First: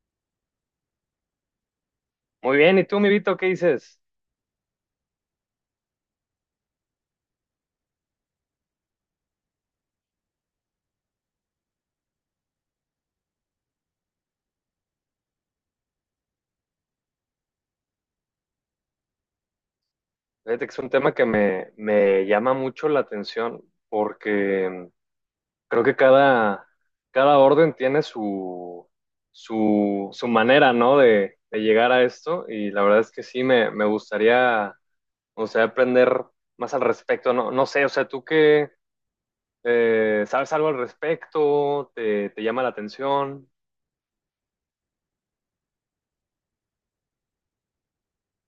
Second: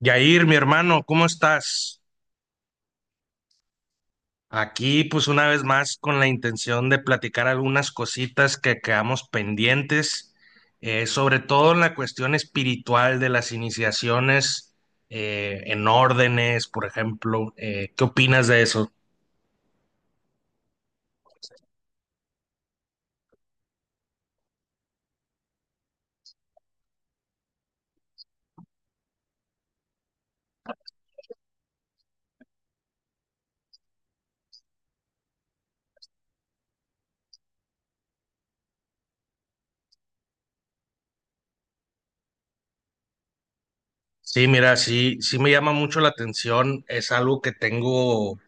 Yair, mi hermano, ¿cómo estás? Muy bien, ¿y tú, mi Vito, qué dices? Aquí, pues una vez más, con la intención de platicar algunas cositas que quedamos pendientes, sobre todo en la cuestión espiritual de las iniciaciones en órdenes, por ejemplo. ¿qué opinas de eso? Fíjate que es un tema que me llama mucho la atención porque creo que cada orden tiene su manera, ¿no?, de llegar a esto, y la verdad es que sí, me gustaría aprender más al respecto, ¿no? No sé, o sea, ¿tú qué sabes algo al respecto? Te llama la atención? Sí, mira, sí, sí me llama mucho la atención. Es algo que tengo.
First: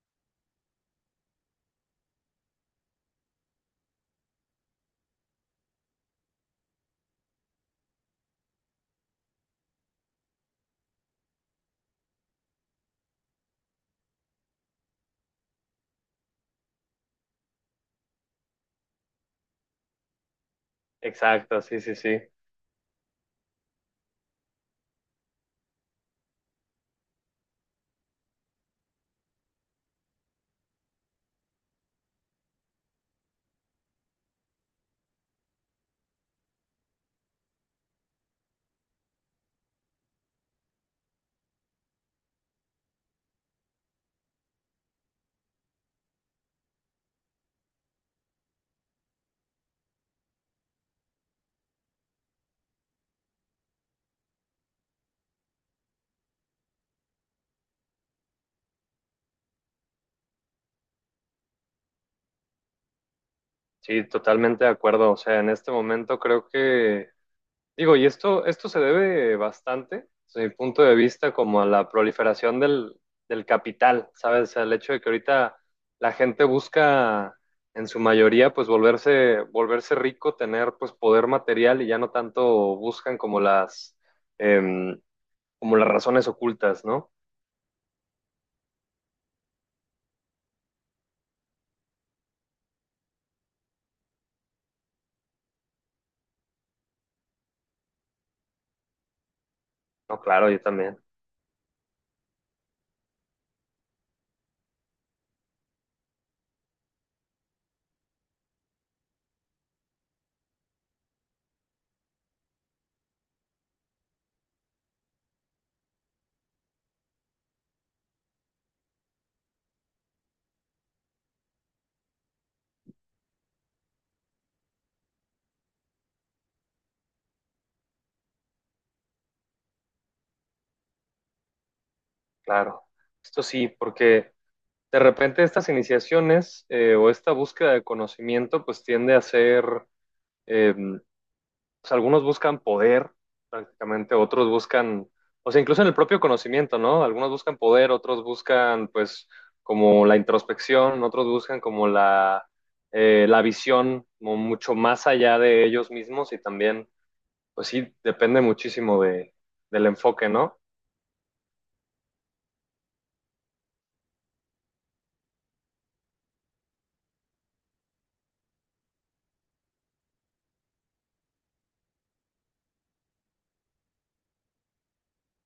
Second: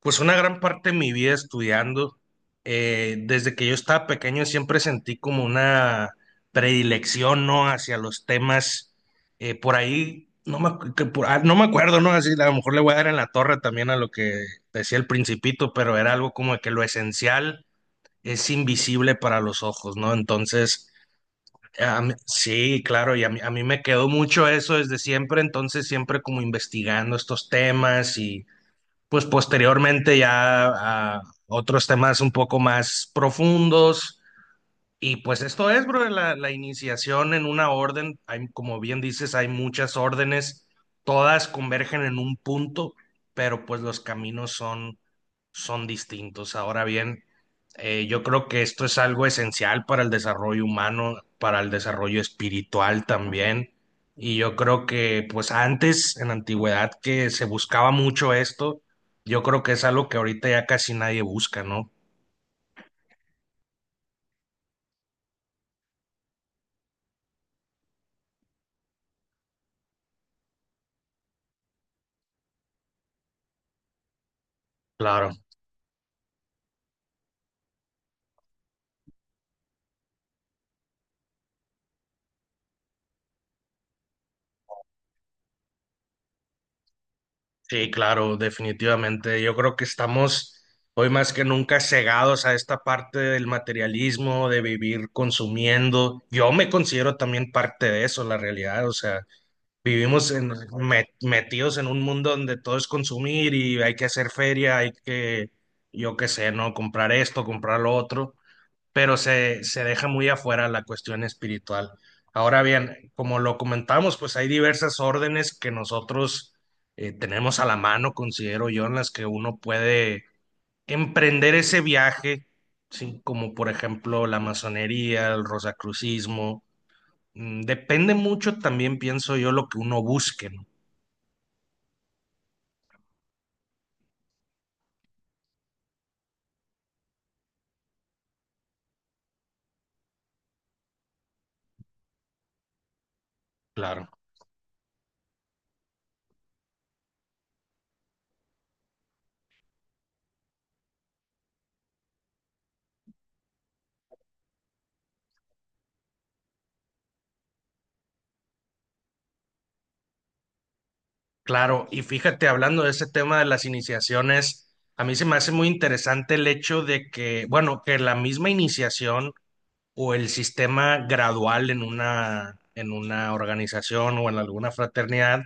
Pues una gran parte de mi vida estudiando, desde que yo estaba pequeño siempre sentí como una predilección, ¿no? Hacia los temas, por ahí, no me, no me acuerdo, ¿no? Así, a lo mejor le voy a dar en la torre también a lo que decía el principito, pero era algo como de que lo esencial es invisible para los ojos, ¿no? Entonces, Exacto, sí, sí, sí. sí, claro, y a mí me quedó mucho eso desde siempre, entonces siempre como investigando estos temas, pues posteriormente ya a otros temas un poco más profundos. Y pues esto es, bro, la iniciación en una orden. Hay, como bien dices, hay muchas órdenes, todas convergen en un punto, pero pues los caminos son son distintos. Ahora bien, yo creo que esto es algo esencial para el desarrollo humano, para el desarrollo espiritual también. Y yo creo que, pues antes, en la antigüedad, que se buscaba mucho esto, yo creo que es algo que ahorita ya casi nadie busca, ¿no? Sí, totalmente de acuerdo. O sea, en este momento creo que Digo, y esto se debe bastante, desde mi punto de vista, como a la proliferación del capital, ¿sabes? O sea, el hecho de que Claro, ahorita la gente busca, en su mayoría, pues volverse rico, tener pues poder material y ya no tanto buscan como em, como las razones ocultas, ¿no? sí, claro, definitivamente. Yo creo que estamos hoy más que nunca cegados a esta parte del materialismo, de vivir consumiendo. Yo me considero también parte de eso, la realidad, o sea. No, Vivimos claro, en, yo también, metidos en un mundo donde todo es consumir y hay que hacer feria, hay que, yo qué sé, ¿no? Comprar esto, comprar lo otro, pero se deja muy afuera la cuestión espiritual. Ahora bien, como lo comentamos, pues hay diversas órdenes que nosotros tenemos a la mano, considero yo, en las que uno puede emprender ese viaje, ¿sí? Como por ejemplo la masonería, el rosacrucismo. Mm, depende mucho también, pienso yo, lo que uno busque, ¿no? claro. Esto sí, porque de repente estas iniciaciones o esta búsqueda de conocimiento pues tiende a ser em, o sea, algunos buscan poder, Claro, prácticamente, otros buscan, o sea, incluso en el propio conocimiento, ¿no? Algunos buscan poder, otros buscan, pues, como la introspección, otros buscan como la visión como mucho más allá de ellos mismos y también, pues sí, depende muchísimo del enfoque, ¿no? claro. Y fíjate, hablando de ese tema de las iniciaciones, a mí se me hace muy interesante el hecho de que, bueno, que la misma iniciación o el sistema gradual en una organización o en alguna fraternidad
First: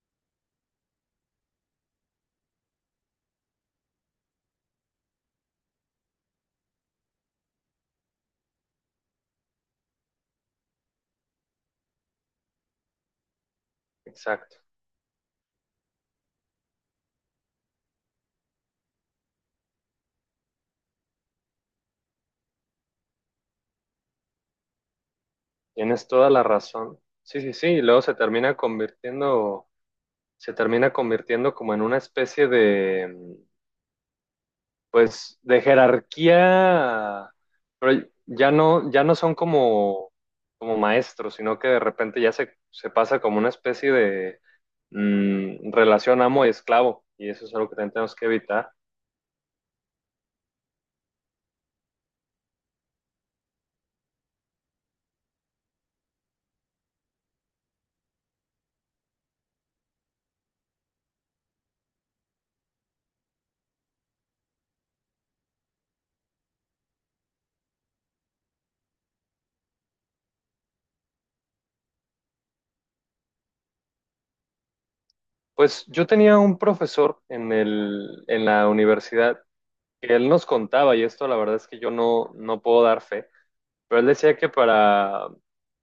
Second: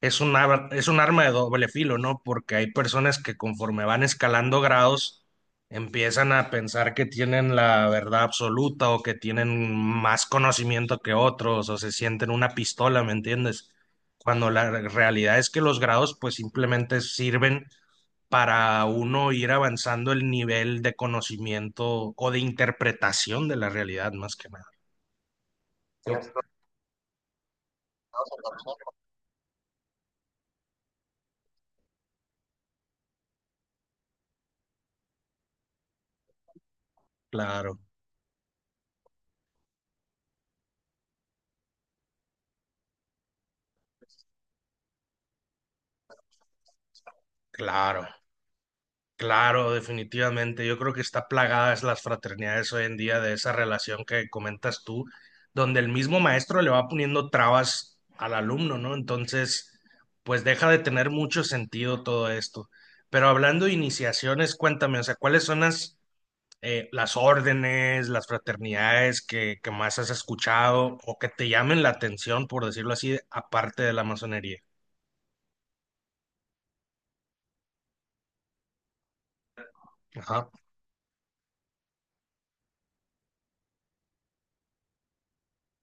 es un, es un arma de doble filo, ¿no? Porque hay personas que conforme van escalando grados, empiezan a pensar que tienen la verdad absoluta o que tienen más conocimiento que otros o se sienten una pistola, ¿me entiendes? Cuando Exacto. la realidad es que los grados pues simplemente sirven para uno ir avanzando el nivel de conocimiento o de interpretación de la realidad, más que nada. Tienes toda la razón. Sí, sí, sí. Y luego se termina convirtiendo como en una especie de, pues de jerarquía, Claro, pero ya no son como, como maestros, sino que de repente ya se pasa como una especie de relación amo y esclavo, y eso es algo que también claro, tenemos que evitar. claro, definitivamente. Yo creo que está plagadas las fraternidades hoy en día de esa relación que comentas tú, donde el mismo maestro le va poniendo trabas al alumno, ¿no? Entonces, pues deja de tener mucho sentido todo esto. Pero hablando de iniciaciones, cuéntame, o sea, ¿cuáles son las órdenes, las fraternidades que más has escuchado o que te llamen la atención, por decirlo así, aparte de la masonería? Pues yo tenía un profesor en en la universidad, que él nos Ajá. contaba, y esto la verdad es que yo no, no puedo dar fe, pero él decía que para,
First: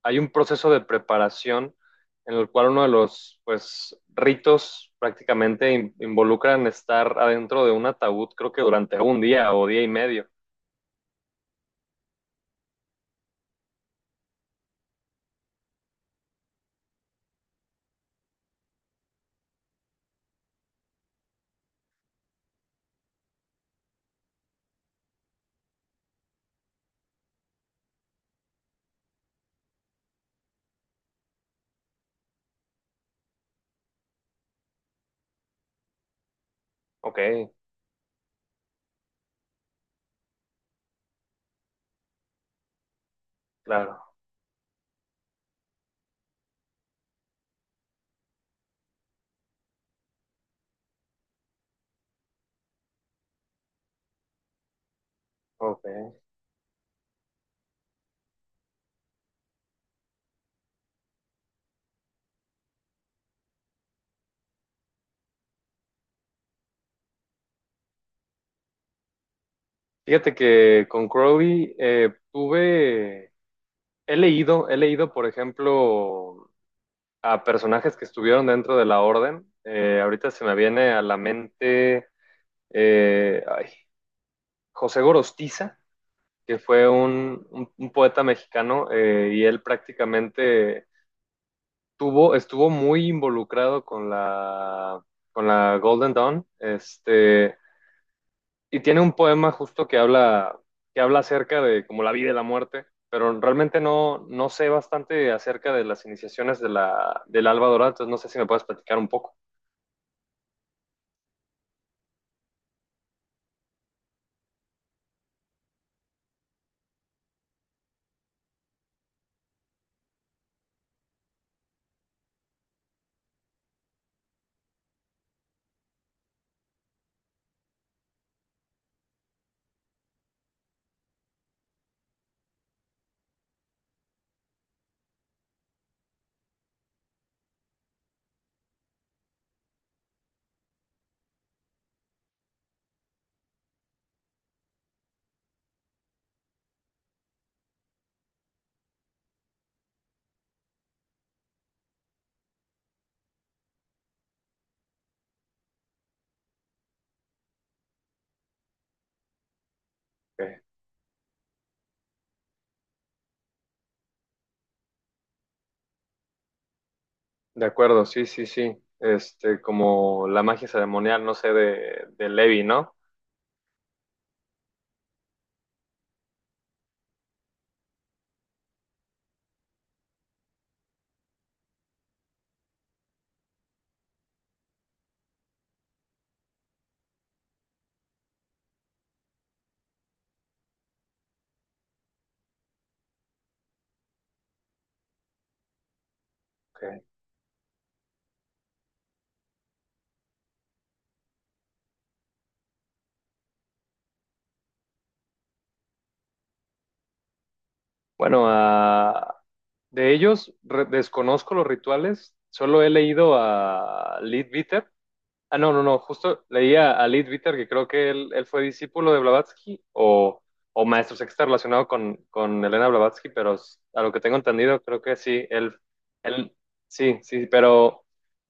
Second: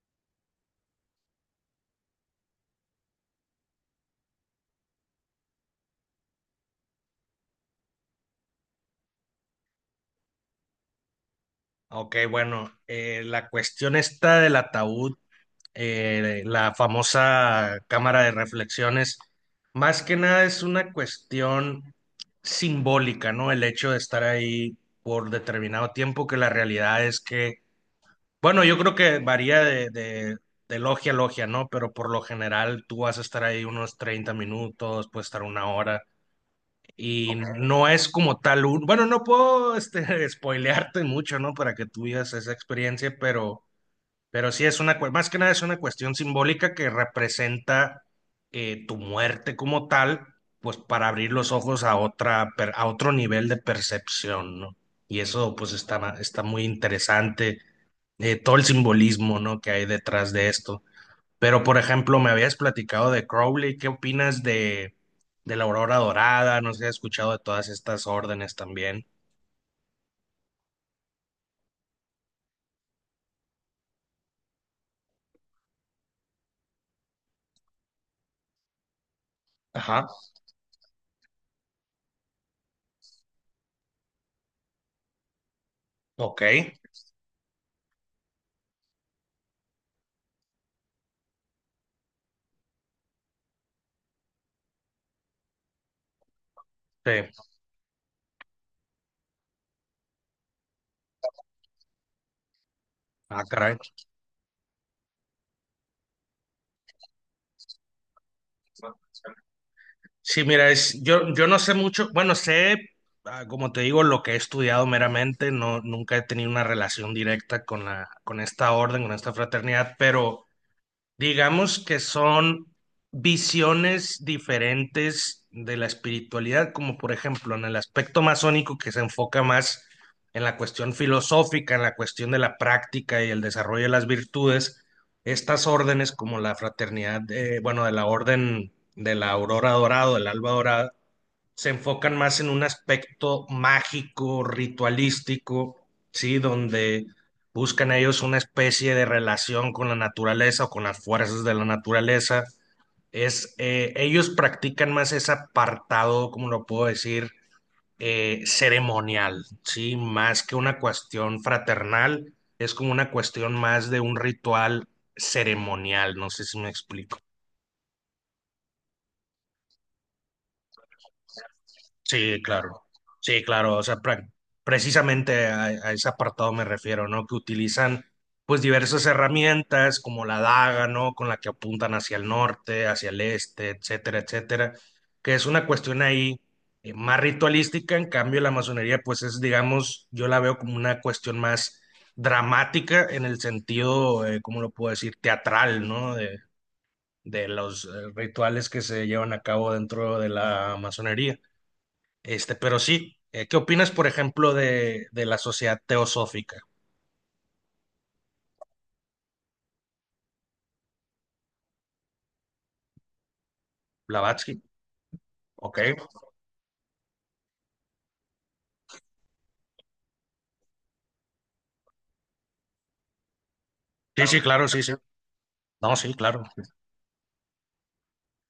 hay un proceso de preparación en el cual uno de los, pues, ritos prácticamente involucran estar adentro de un ataúd, creo que durante un día o día y medio. Ok, bueno, la cuestión esta del ataúd, la famosa cámara de reflexiones, más que nada es una cuestión simbólica, ¿no? El hecho de estar ahí por determinado tiempo, que la realidad es que, bueno, yo creo que varía de logia a logia, ¿no? Pero por lo general tú vas a estar ahí unos 30 minutos, puedes estar una hora. Y Ok, ok, no es como tal un... Bueno, no puedo este, spoilearte mucho, ¿no? Para que tú vivas esa experiencia, claro, pero sí es una, más que nada es una cuestión simbólica que representa tu muerte como tal, pues para abrir los ojos a otra, a otro nivel de percepción, ¿no? Y eso pues está, ok. está muy interesante, todo el simbolismo, ¿no? que hay detrás de esto. Pero, por ejemplo, me habías platicado de Crowley, ¿qué opinas de la Aurora Dorada? No sé si has escuchado de todas estas órdenes también. Fíjate que con Crowley he leído, por ejemplo, a personajes que estuvieron dentro de la orden. Ajá, Ahorita se me viene a la mente eh, ay, José Gorostiza, ok. que fue un poeta mexicano, y él prácticamente estuvo muy involucrado con con la Golden Dawn. Sí. Este, y tiene un poema justo que habla acerca de como la vida y la muerte, pero Ah, caray. realmente no sé bastante acerca de las iniciaciones de la, del Alba Dorada, entonces no sé si me puedes platicar un poco. Sí, mira, es, yo no sé mucho, bueno, sé, ah, como te digo, lo que he estudiado meramente, no, nunca he tenido una relación directa con la, con esta orden, con esta fraternidad, pero digamos que son visiones diferentes de la espiritualidad, como por ejemplo en el aspecto masónico que se enfoca más en la cuestión filosófica, en la cuestión de la práctica y el desarrollo de las virtudes, estas órdenes como la fraternidad, bueno, de la orden de la aurora dorada, del alba dorada, se enfocan más en un aspecto mágico, ritualístico, ¿sí? Donde buscan ellos una especie de relación con la naturaleza o con las fuerzas de la naturaleza. Es, ellos practican más ese apartado, como lo puedo decir, ceremonial, ¿sí? Más que Okay. una cuestión fraternal, es como una cuestión más de un ritual ceremonial, no sé si me explico. De acuerdo, sí, sí, sí. Este, como la magia ceremonial, no sé, de Sí, Levi, claro. ¿no? Sí, claro. O sea, precisamente a ese apartado me refiero, ¿no? Que utilizan pues diversas herramientas como la daga, ¿no? Con la que apuntan hacia el norte, hacia el este, etcétera, etcétera. Que es una cuestión ahí más ritualística. En cambio, la masonería pues es, digamos, yo la veo como una cuestión más dramática en el sentido, ¿cómo lo puedo decir? Teatral, ¿no? Okay. De los rituales que se llevan a cabo dentro de la masonería. Este, pero sí, ¿qué opinas, por ejemplo, de la sociedad teosófica? Bueno, a, de ellos desconozco los rituales, solo he leído a Blavatsky, Leadbeater. Ah, no, ok. no, no, justo leía a Leadbeater, que creo que él fue discípulo de Blavatsky o maestro sexta relacionado con Elena Blavatsky, pero a lo que Sí, tengo sí, claro, sí, entendido, sí. creo que sí, No, sí, claro. él, sí, sí, pero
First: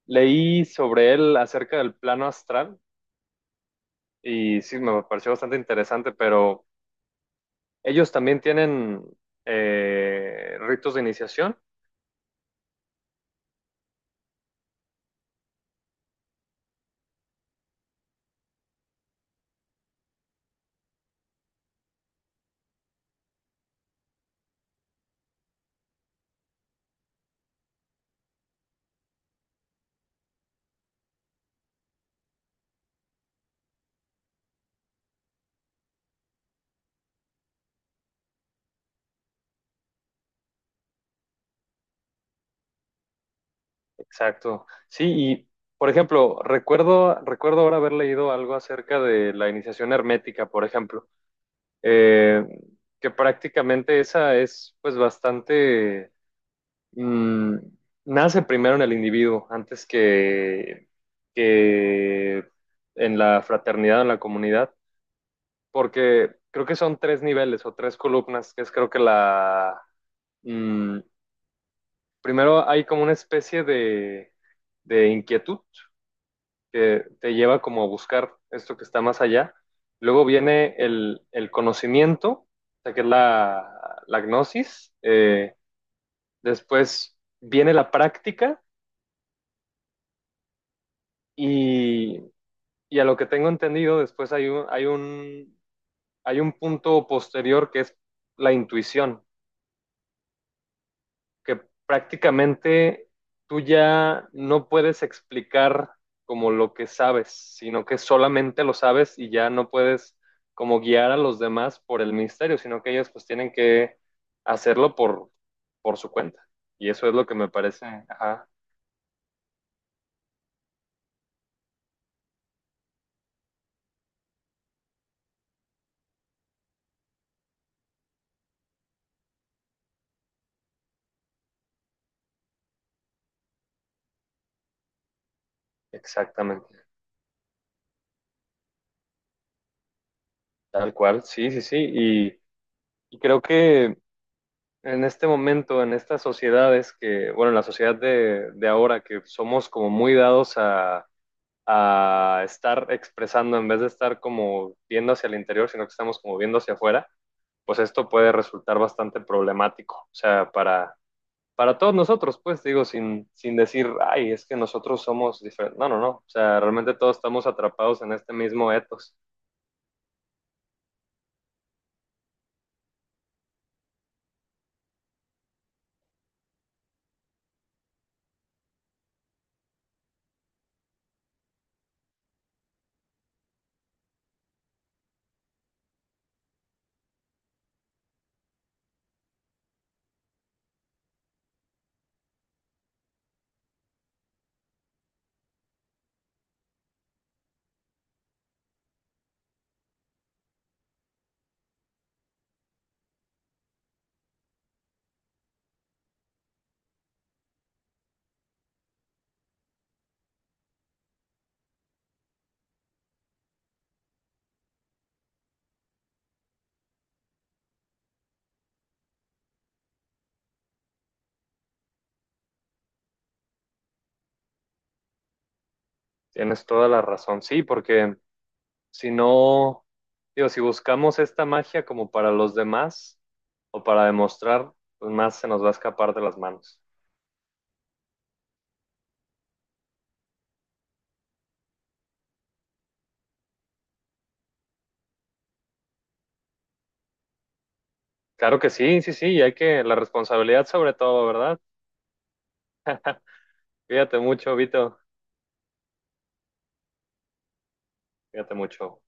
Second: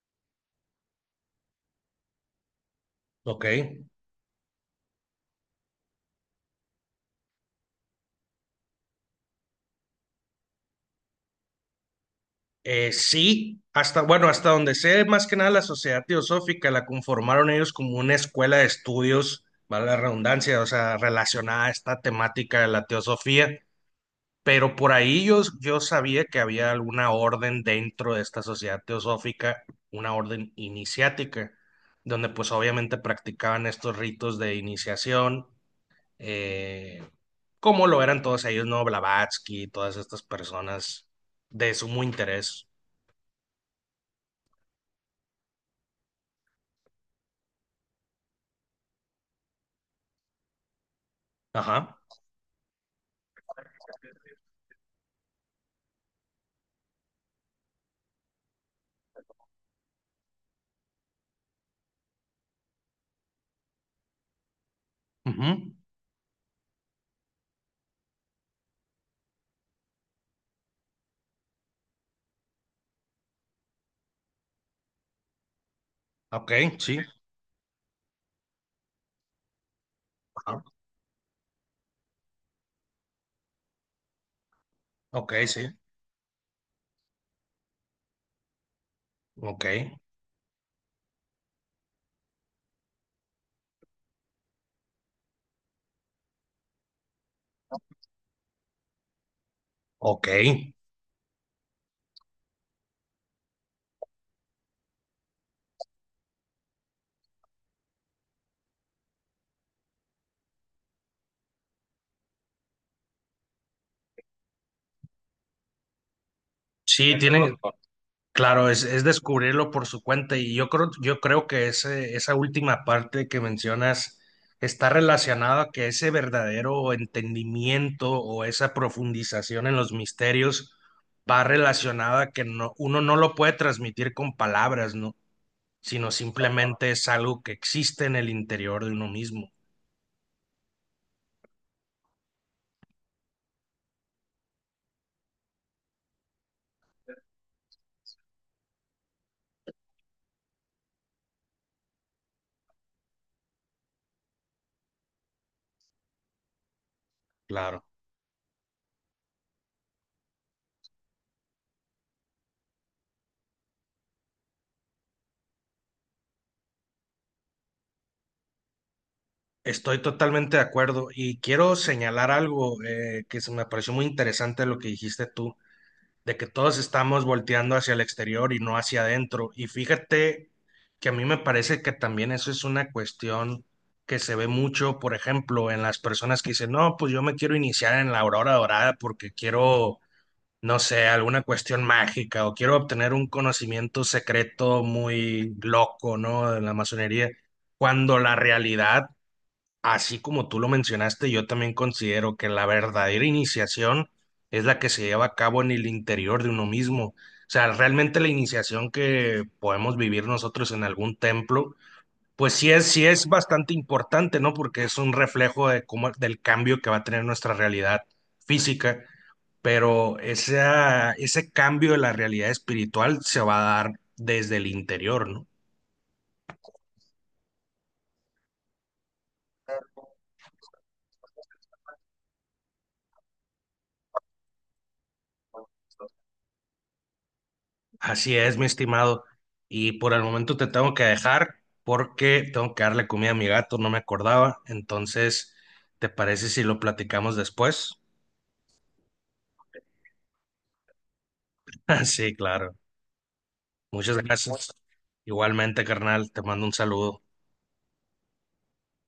leí sobre él acerca del plano astral, Ok. y sí, me pareció bastante interesante, pero ellos también tienen ritos de iniciación. Sí, hasta, bueno, hasta donde sé, más que nada la sociedad teosófica la conformaron ellos como una escuela de estudios, vale la redundancia, o sea, relacionada a esta temática de la teosofía. Pero por ahí yo, yo sabía que había alguna orden dentro de esta sociedad teosófica, una orden iniciática, donde pues obviamente practicaban estos ritos de iniciación, eh, como lo eran todos ellos, ¿no? Blavatsky, todas estas personas de sumo interés. Exacto. Sí, y por ejemplo, recuerdo ahora haber leído algo acerca de la iniciación hermética, por ejemplo, Ajá. eh, que prácticamente esa es pues bastante, mm, nace primero en el individuo antes que en la fraternidad, en la comunidad, Ujú, porque creo que son tres niveles o tres columnas, que es creo que la, mm, primero hay como una especie de inquietud ok, sí. que te lleva como a buscar esto que está más allá. Luego Ajá, viene el conocimiento, o sea, que es la gnosis. ok, sí. Después viene la práctica Ok, y, y a lo que tengo entendido, después hay hay un punto posterior que es la intuición, ok. que prácticamente tú ya no puedes explicar como lo que sabes, sino que solamente lo sabes y ya no puedes como guiar a los demás por el misterio, sino que ellos pues tienen que hacerlo por su cuenta. Y eso es Sí, lo que me tienen, parece, ajá, claro, es descubrirlo por su cuenta y yo creo que ese, esa última parte que mencionas está relacionada a que ese verdadero entendimiento o esa profundización en los misterios va relacionada a que no, uno no lo puede transmitir con palabras, ¿no? Sino exactamente, simplemente es algo que existe en el interior de uno mismo. tal cual, sí, sí, sí. Y creo que en este momento, en estas sociedades que, bueno, en la sociedad de ahora, que somos como muy dados a estar expresando, en vez de estar como viendo hacia el interior, sino que estamos como viendo hacia afuera, pues Claro. esto puede resultar bastante problemático. O sea, para todos nosotros, pues digo, sin decir, ay, es que nosotros somos diferentes. No, no, no. O sea, realmente todos estamos atrapados en este mismo etos. Estoy totalmente de acuerdo y quiero señalar algo, que se me pareció muy interesante lo que dijiste tú de que todos estamos volteando hacia el exterior y no hacia adentro. Y fíjate que a mí me parece que también eso es una cuestión que se ve mucho, por ejemplo, en las personas que dicen, no, pues yo me quiero iniciar en la aurora dorada porque quiero, no sé, alguna cuestión mágica o quiero obtener un conocimiento secreto muy loco, ¿no? De la masonería, cuando la realidad, así como tú lo mencionaste, yo también considero que la verdadera iniciación es la que se lleva a cabo en el interior de uno mismo. O sea, realmente la iniciación que podemos vivir nosotros en algún templo, pues sí es bastante importante, ¿no? Porque es un reflejo de cómo, del cambio que va a tener nuestra realidad física, pero esa, ese cambio de la realidad espiritual se va a dar desde el interior, ¿no? Tienes toda la razón. Sí, porque si no, digo, si buscamos esta magia como para los demás o para demostrar, pues más se nos va a escapar de las manos. Así es, mi estimado. Y por el momento te tengo que dejar porque tengo que darle comida a mi gato, no me acordaba. Entonces, ¿te parece si lo platicamos después? Claro que sí, sí, sí, y hay que, la responsabilidad sobre todo, ¿verdad? Sí, claro. Muchas Cuídate mucho, gracias. Vito, Igualmente, carnal, te mando un saludo. cuídate mucho.